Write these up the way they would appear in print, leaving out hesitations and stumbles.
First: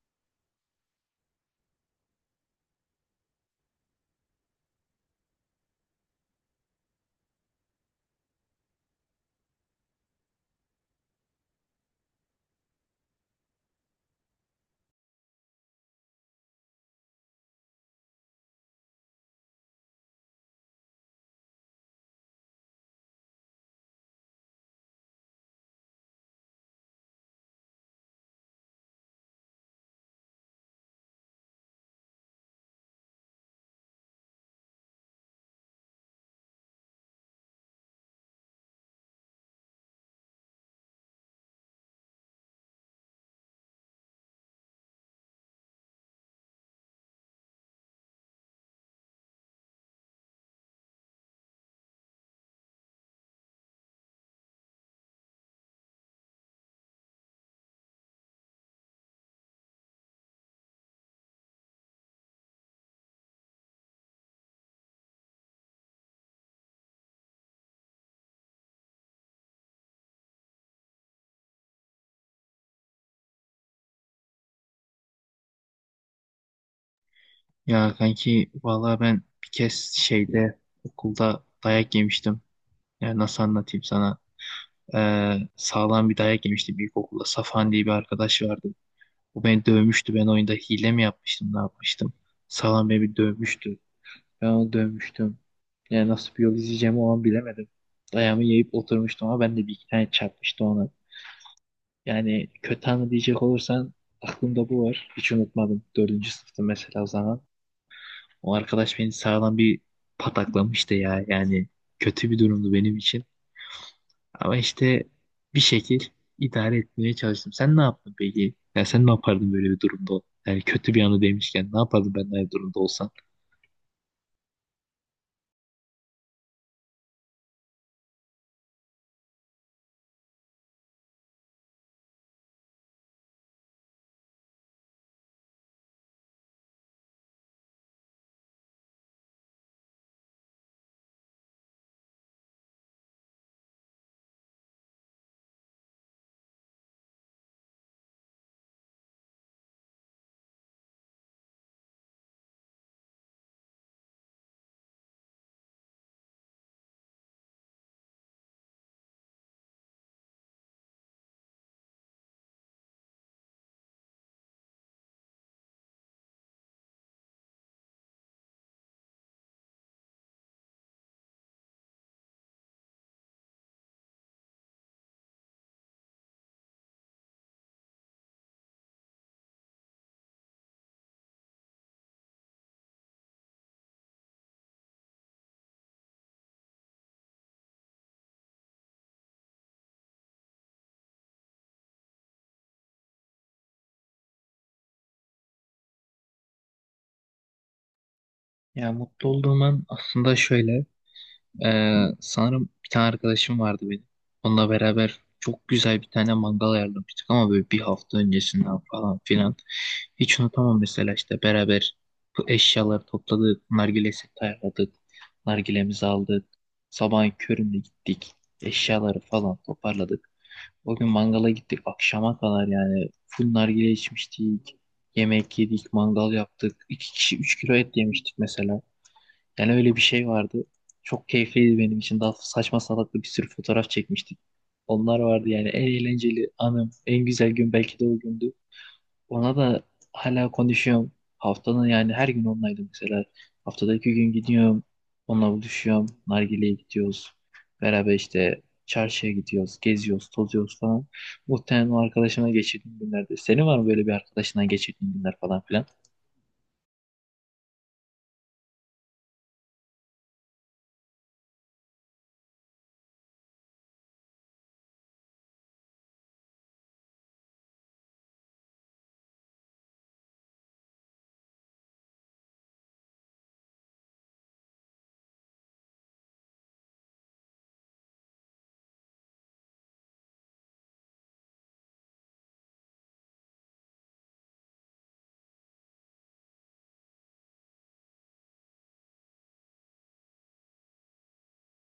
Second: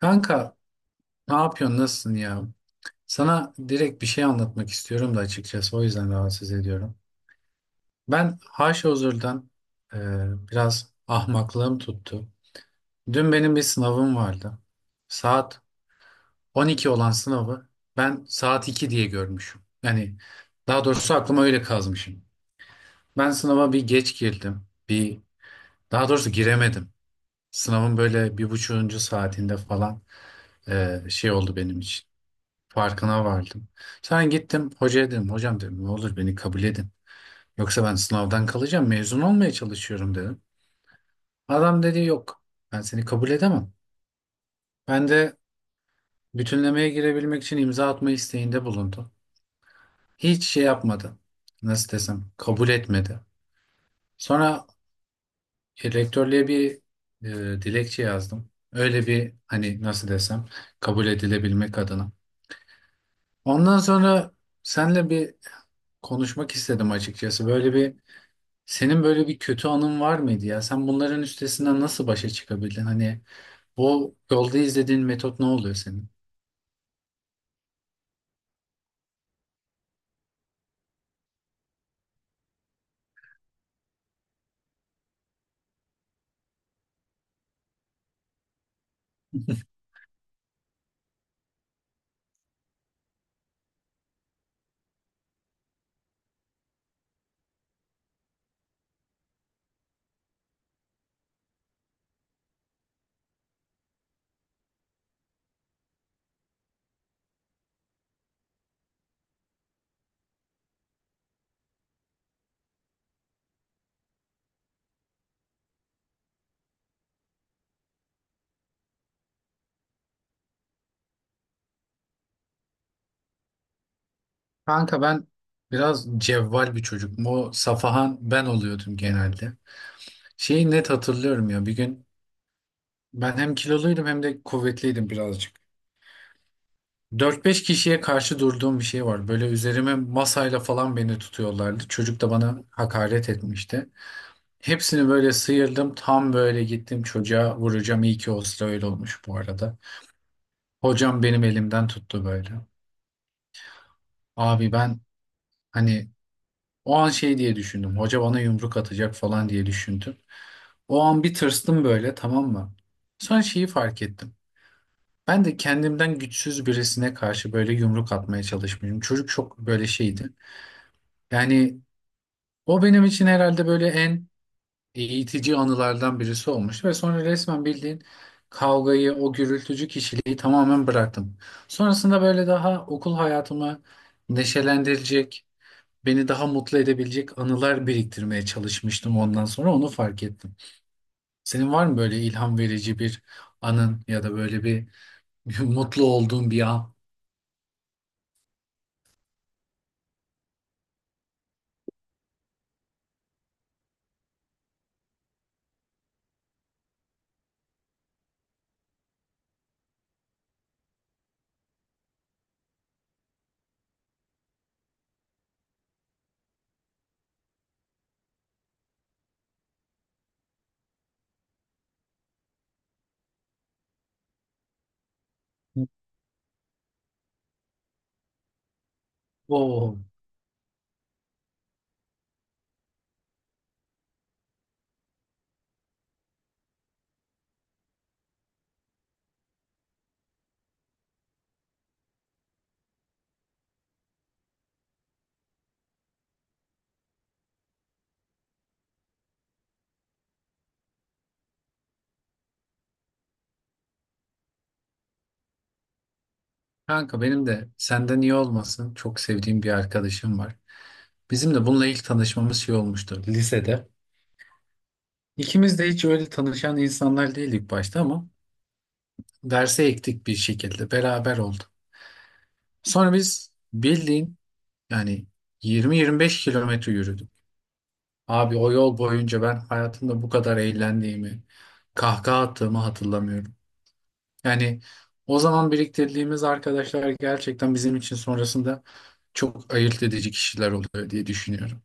Kanka, ne yapıyorsun? Nasılsın ya? Sana direkt bir şey anlatmak istiyorum da açıkçası o yüzden rahatsız ediyorum. Ben Haşhozur'dan e, biraz ahmaklığım tuttu. Dün benim bir sınavım vardı. Saat 12 olan sınavı ben saat 2 diye görmüşüm. Yani daha doğrusu aklıma öyle kazmışım. Ben sınava bir geç girdim. Bir Daha doğrusu giremedim. Sınavın böyle bir buçuğuncu saatinde falan şey oldu benim için. Farkına vardım. Sen gittim hocaya dedim hocam dedim ne olur beni kabul edin. Yoksa ben sınavdan kalacağım, mezun olmaya çalışıyorum dedim. Adam dedi yok, ben seni kabul edemem. Ben de bütünlemeye girebilmek için imza atma isteğinde bulundu. Hiç şey yapmadı. Nasıl desem, kabul etmedi. Sonra rektörlüğe bir dilekçe yazdım. Öyle bir, hani nasıl desem, kabul edilebilmek adına. Ondan sonra senle bir konuşmak istedim açıkçası. Böyle bir Senin böyle bir kötü anın var mıydı ya? Sen bunların üstesinden nasıl başa çıkabildin? Hani bu yolda izlediğin metot ne oluyor senin? Ya kanki vallahi ben bir kez şeyde okulda dayak yemiştim. Ya nasıl anlatayım sana? Sağlam bir dayak yemiştim ilkokulda. Safan diye bir arkadaş vardı. O beni dövmüştü. Ben oyunda hile mi yapmıştım, ne yapmıştım? Sağlam beni bir dövmüştü. Ben onu dövmüştüm. Yani nasıl bir yol izleyeceğimi o an bilemedim. Dayağımı yiyip oturmuştum ama ben de bir iki tane çarpmıştı ona. Yani kötü anı diyecek olursan aklımda bu var. Hiç unutmadım. Dördüncü sınıftı mesela o zaman. O arkadaş beni sağlam bir pataklamıştı ya. Yani kötü bir durumdu benim için. Ama işte bir şekil idare etmeye çalıştım. Sen ne yaptın peki? Ya sen ne yapardın böyle bir durumda? Yani kötü bir anı demişken ne yapardın ben de aynı durumda olsam? Kanka, ben biraz cevval bir çocuk. O Safahan ben oluyordum genelde. Şeyi net hatırlıyorum, ya bir gün ben hem kiloluydum hem de kuvvetliydim birazcık. Dört beş kişiye karşı durduğum bir şey var. Böyle üzerime masayla falan beni tutuyorlardı. Çocuk da bana hakaret etmişti. Hepsini böyle sıyırdım. Tam böyle gittim çocuğa vuracağım. İyi ki o sıra öyle olmuş bu arada. Hocam benim elimden tuttu böyle. Abi ben, hani, o an şey diye düşündüm. Hoca bana yumruk atacak falan diye düşündüm. O an bir tırstım böyle, tamam mı? Sonra şeyi fark ettim. Ben de kendimden güçsüz birisine karşı böyle yumruk atmaya çalışmışım. Çocuk çok böyle şeydi. Yani o benim için herhalde böyle en eğitici anılardan birisi olmuştu. Ve sonra resmen bildiğin kavgayı, o gürültücü kişiliği tamamen bıraktım. Sonrasında böyle daha okul hayatımı neşelendirecek, beni daha mutlu edebilecek anılar biriktirmeye çalışmıştım, ondan sonra onu fark ettim. Senin var mı böyle ilham verici bir anın ya da böyle bir mutlu olduğun bir an? Ya mutlu olduğum an aslında şöyle. Sanırım bir tane arkadaşım vardı benim. Onunla beraber çok güzel bir tane mangal ayarlamıştık ama böyle bir hafta öncesinden falan filan. Hiç unutamam mesela işte beraber bu eşyaları topladık, nargile seti ayarladık, nargilemizi aldık. Sabahın köründe gittik, eşyaları falan toparladık. O gün mangala gittik akşama kadar yani full nargile içmiştik, yemek yedik, mangal yaptık. İki kişi 3 kilo et yemiştik mesela. Yani öyle Oo, bir şey vardı. Çok keyifliydi benim için. Daha saçma salaklı bir sürü fotoğraf çekmiştik. Onlar vardı yani en eğlenceli anım, en güzel gün belki de o gündü. Ona da hala konuşuyorum. Haftanın yani her gün onlaydım mesela. Haftada 2 gün gidiyorum. Onunla buluşuyorum. Nargile'ye gidiyoruz. Beraber işte çarşıya gidiyoruz. Geziyoruz, tozuyoruz falan. Muhtemelen o arkadaşımla geçirdiğim günlerde. Senin var mı böyle bir arkadaşından geçirdiğin günler falan filan? kanka, benim de senden iyi olmasın, çok sevdiğim bir arkadaşım var. Bizim de bununla ilk tanışmamız şey olmuştu, lisede. İkimiz de hiç öyle tanışan insanlar değildik başta ama derse ektik bir şekilde beraber oldu. Sonra biz bildiğin, yani 20-25 kilometre yürüdük. Abi o yol boyunca ben hayatımda bu kadar eğlendiğimi, kahkaha attığımı hatırlamıyorum. Yani o zaman biriktirdiğimiz arkadaşlar gerçekten bizim için sonrasında çok ayırt edici kişiler oluyor diye düşünüyorum.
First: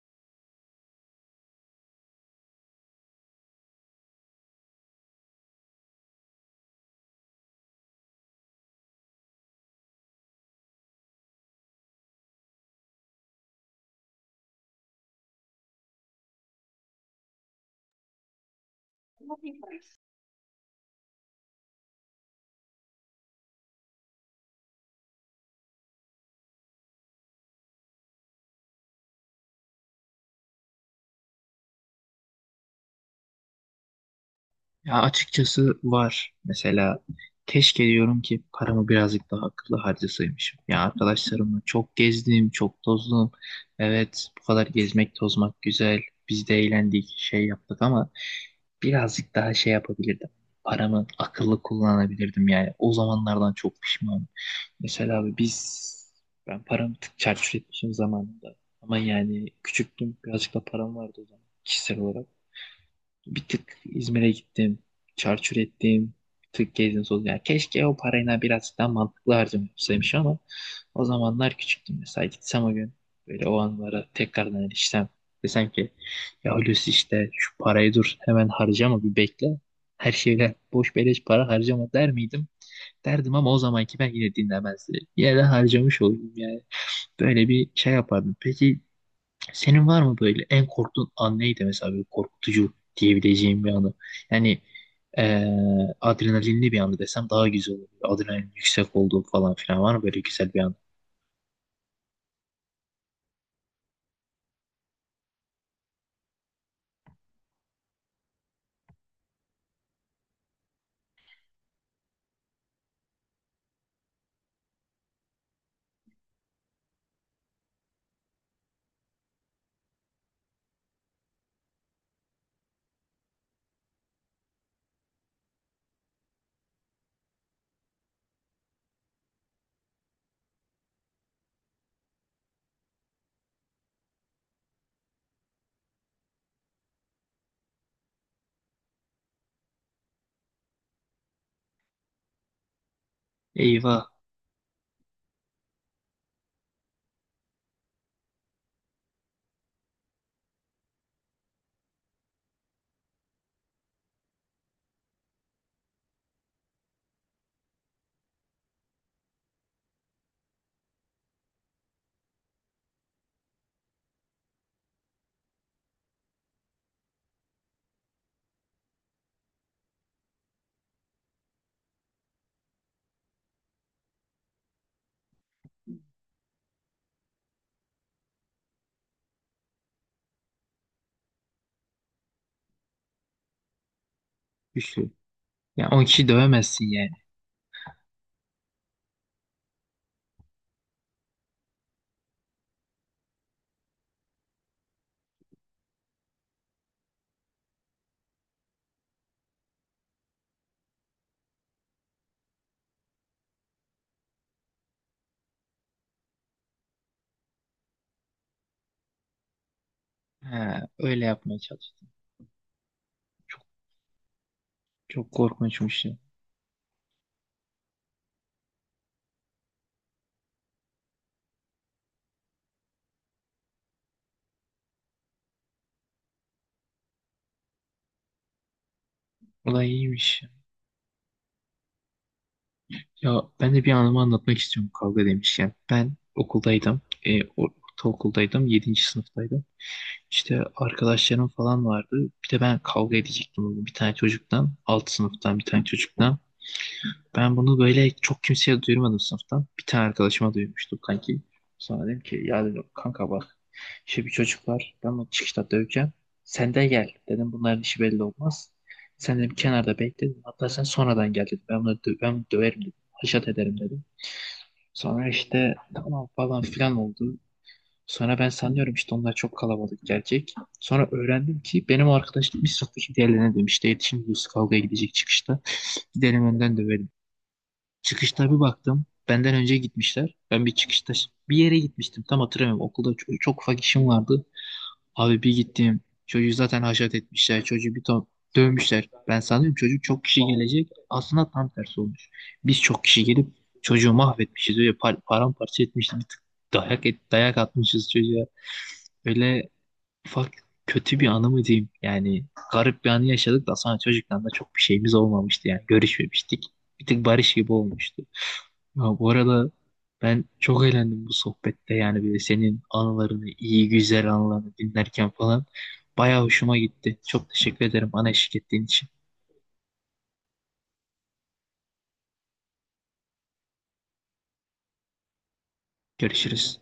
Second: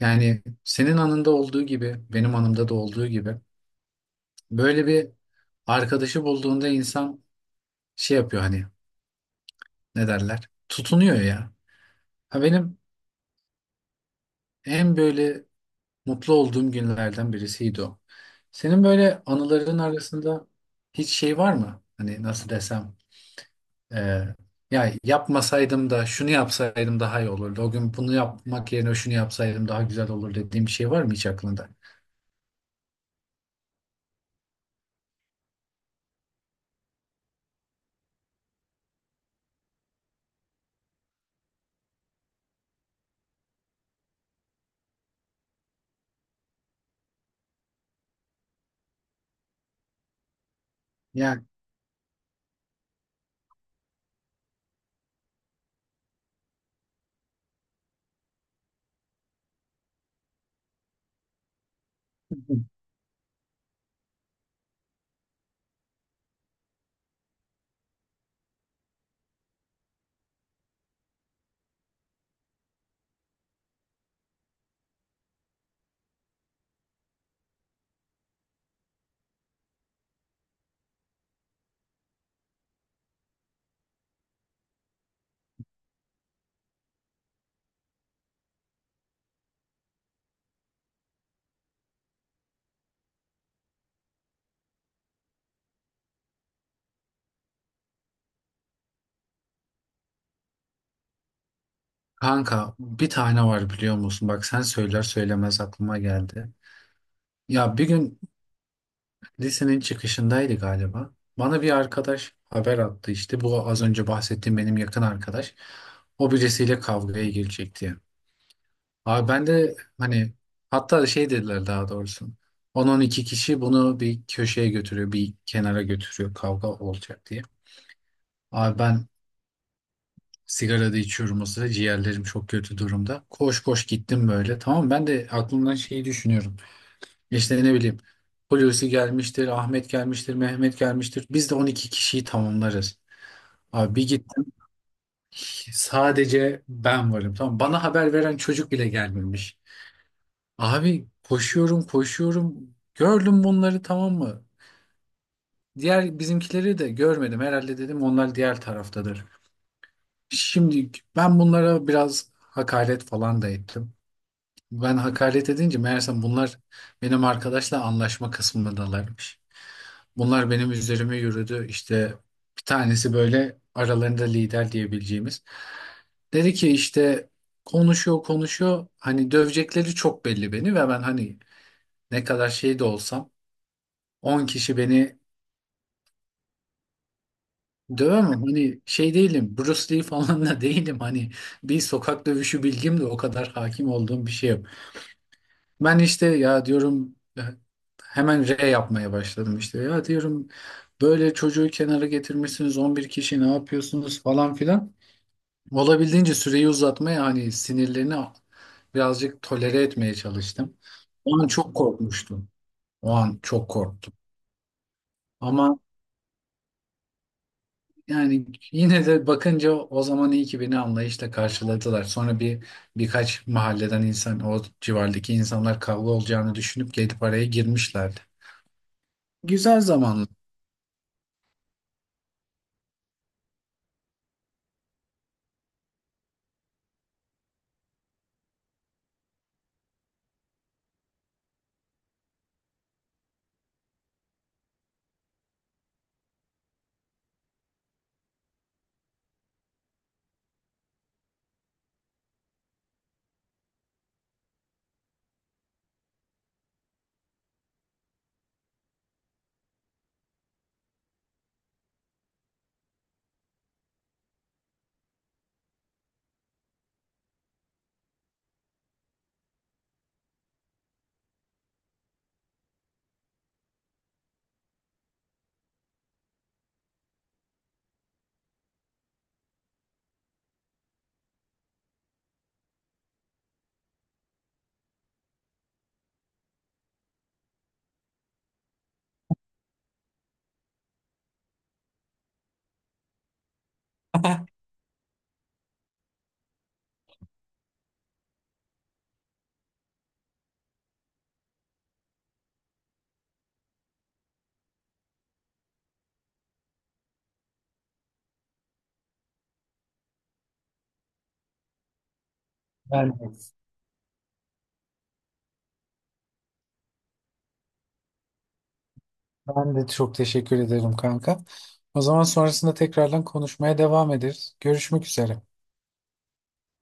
Yani senin anında olduğu gibi, benim anımda da olduğu gibi böyle bir arkadaşı bulduğunda insan şey yapıyor, hani ne derler? Tutunuyor ya. Ha, benim en böyle mutlu olduğum günlerden birisiydi o. Senin böyle anıların arasında hiç şey var mı? Hani nasıl desem, e, ya yapmasaydım da şunu yapsaydım daha iyi olurdu, o gün bunu yapmak yerine şunu yapsaydım daha güzel olur dediğim bir şey var mı hiç aklında? Ya açıkçası var. Mesela keşke diyorum ki paramı birazcık daha akıllı harcasaymışım. Ya arkadaşlarımla çok gezdim, çok tozdum. Evet, bu kadar gezmek, tozmak güzel. Biz de eğlendik, şey yaptık ama birazcık daha şey yapabilirdim. Paramı Yani akıllı kullanabilirdim yani. O zamanlardan çok pişmanım. Mesela abi biz ben paramı tık çarçur etmişim zamanında. Ama yani küçüktüm, birazcık da param vardı o zaman kişisel olarak. Bir tık İzmir'e gittim. Çarçur ettim. Bir tık gezdim tozdum. Yani keşke o parayla biraz daha mantıklı harcamışsaymış ama o zamanlar küçüktüm. Mesela gitsem o gün böyle o anlara tekrardan erişsem desem ki ya Hulusi işte şu parayı dur hemen harcama bir bekle. Her şeyler boş beleş para harcama der miydim? Derdim ama o zamanki ben yine dinlemezdi. Yine de harcamış oldum yani. Böyle bir şey yapardım. Peki senin var mı böyle en korktuğun an neydi mesela böyle korkutucu diyebileceğim bir anı? Yani adrenalinli bir anı desem daha güzel olur. Adrenalin yüksek olduğu falan filan var mı böyle güzel bir anı? kanka, bir tane var, biliyor musun? Bak, sen söyler söylemez aklıma geldi. Ya bir gün lisenin çıkışındaydı galiba. Bana bir arkadaş haber attı işte. Bu az önce bahsettiğim benim yakın arkadaş. O birisiyle kavgaya girecek diye. Abi ben de hani, hatta şey dediler daha doğrusu. On-on iki kişi bunu bir köşeye götürüyor, bir kenara götürüyor, kavga olacak diye. Abi ben sigara da içiyorum o sıra, ciğerlerim çok kötü durumda. Koş koş gittim böyle, tamam mı? Ben de aklımdan şeyi düşünüyorum. İşte ne bileyim, Hulusi gelmiştir, Ahmet gelmiştir, Mehmet gelmiştir. Biz de 12 kişiyi tamamlarız. Abi bir Eyvah gittim, sadece ben varım. Tamam, bana haber veren çocuk bile gelmemiş. Abi koşuyorum koşuyorum. Gördüm bunları, tamam mı? Diğer bizimkileri de görmedim. Herhalde dedim onlar diğer taraftadır. Şimdi ben bunlara biraz hakaret falan da ettim. Ben hakaret edince meğersem bunlar benim arkadaşla anlaşma kısmındalarmış. Bunlar benim üzerime yürüdü. İşte bir tanesi böyle aralarında lider diyebileceğimiz. Dedi ki işte, konuşuyor konuşuyor. Hani dövecekleri çok belli beni ve ben, hani, ne kadar şey de olsam 10 kişi güçlü. beni Yani 10 kişi dövemezsin yani. dövemem. Hani şey değilim, Bruce Lee falan da değilim. Hani bir sokak dövüşü bilgim de o kadar hakim olduğum bir şey yok. Ben işte ya diyorum hemen R yapmaya başladım işte. Ya diyorum böyle çocuğu kenara getirmişsiniz, 11 kişi ne yapıyorsunuz falan filan. Olabildiğince süreyi uzatmaya, hani sinirlerini birazcık tolere etmeye çalıştım. Ha, öyle O an yapmaya çok çalıştım. korkmuştum. O an Çok çok korktum. çok Ama korkunçmuş ya. yani yine de bakınca o zaman iyi ki beni anlayışla karşıladılar. Sonra birkaç mahalleden insan, o civardaki insanlar kavga olacağını düşünüp gelip araya girmişlerdi. Güzel Olay zamanlar. iyiymiş. Ya ben de bir anımı anlatmak istiyorum kavga demişken. Ben okuldaydım. Ortaokuldaydım. Yedinci sınıftaydım. İşte arkadaşlarım falan vardı. Bir de ben kavga edecektim bugün bir tane çocuktan. Alt sınıftan bir tane çocuktan. Ben bunu böyle çok kimseye duyurmadım sınıftan. Bir tane arkadaşıma duymuştum kanki. Sonra dedim ki ya dedim, kanka bak işte bir çocuk var. Ben onu çıkışta döveceğim. Sen de gel. Dedim bunların işi belli olmaz. Sen dedim kenarda bekle. Dedim. Hatta sen sonradan gel dedim. Ben bunu dö ben bunu döverim dedim. Haşat ederim dedim. Sonra işte tamam falan filan oldu. Sonra ben sanıyorum işte onlar çok kalabalık gelecek. Sonra öğrendim ki benim arkadaş gitmiş sınıftaki diğerlerine demiş. "Dayı, şimdi Yusuf kavgaya gidecek çıkışta. Gidelim önden dövelim. Çıkışta bir baktım. Benden önce gitmişler. Ben bir çıkışta bir yere gitmiştim. Tam hatırlamıyorum. Okulda çok, çok ufak işim vardı. Abi bir gittim. Çocuğu zaten haşat etmişler. Çocuğu bir ton dövmüşler. Ben sanıyorum çocuk çok kişi gelecek. Aslında tam tersi olmuş. Biz çok kişi gelip çocuğu mahvetmişiz. Öyle paramparça etmişiz. Bir tık dayak atmışız çocuğa. Öyle ufak kötü bir anı mı diyeyim? Yani garip bir anı yaşadık da sonra çocuktan da çok bir şeyimiz olmamıştı yani görüşmemiştik. Bir tık barış gibi olmuştu. Ya bu arada ben çok eğlendim bu sohbette yani böyle senin Ben de, anılarını, iyi güzel anılarını dinlerken falan. Bayağı hoşuma gitti. Çok teşekkür ederim bana eşlik ettiğin için. ben de çok teşekkür ederim kanka. O zaman sonrasında tekrardan konuşmaya devam ederiz. Görüşmek üzere. Görüşürüz.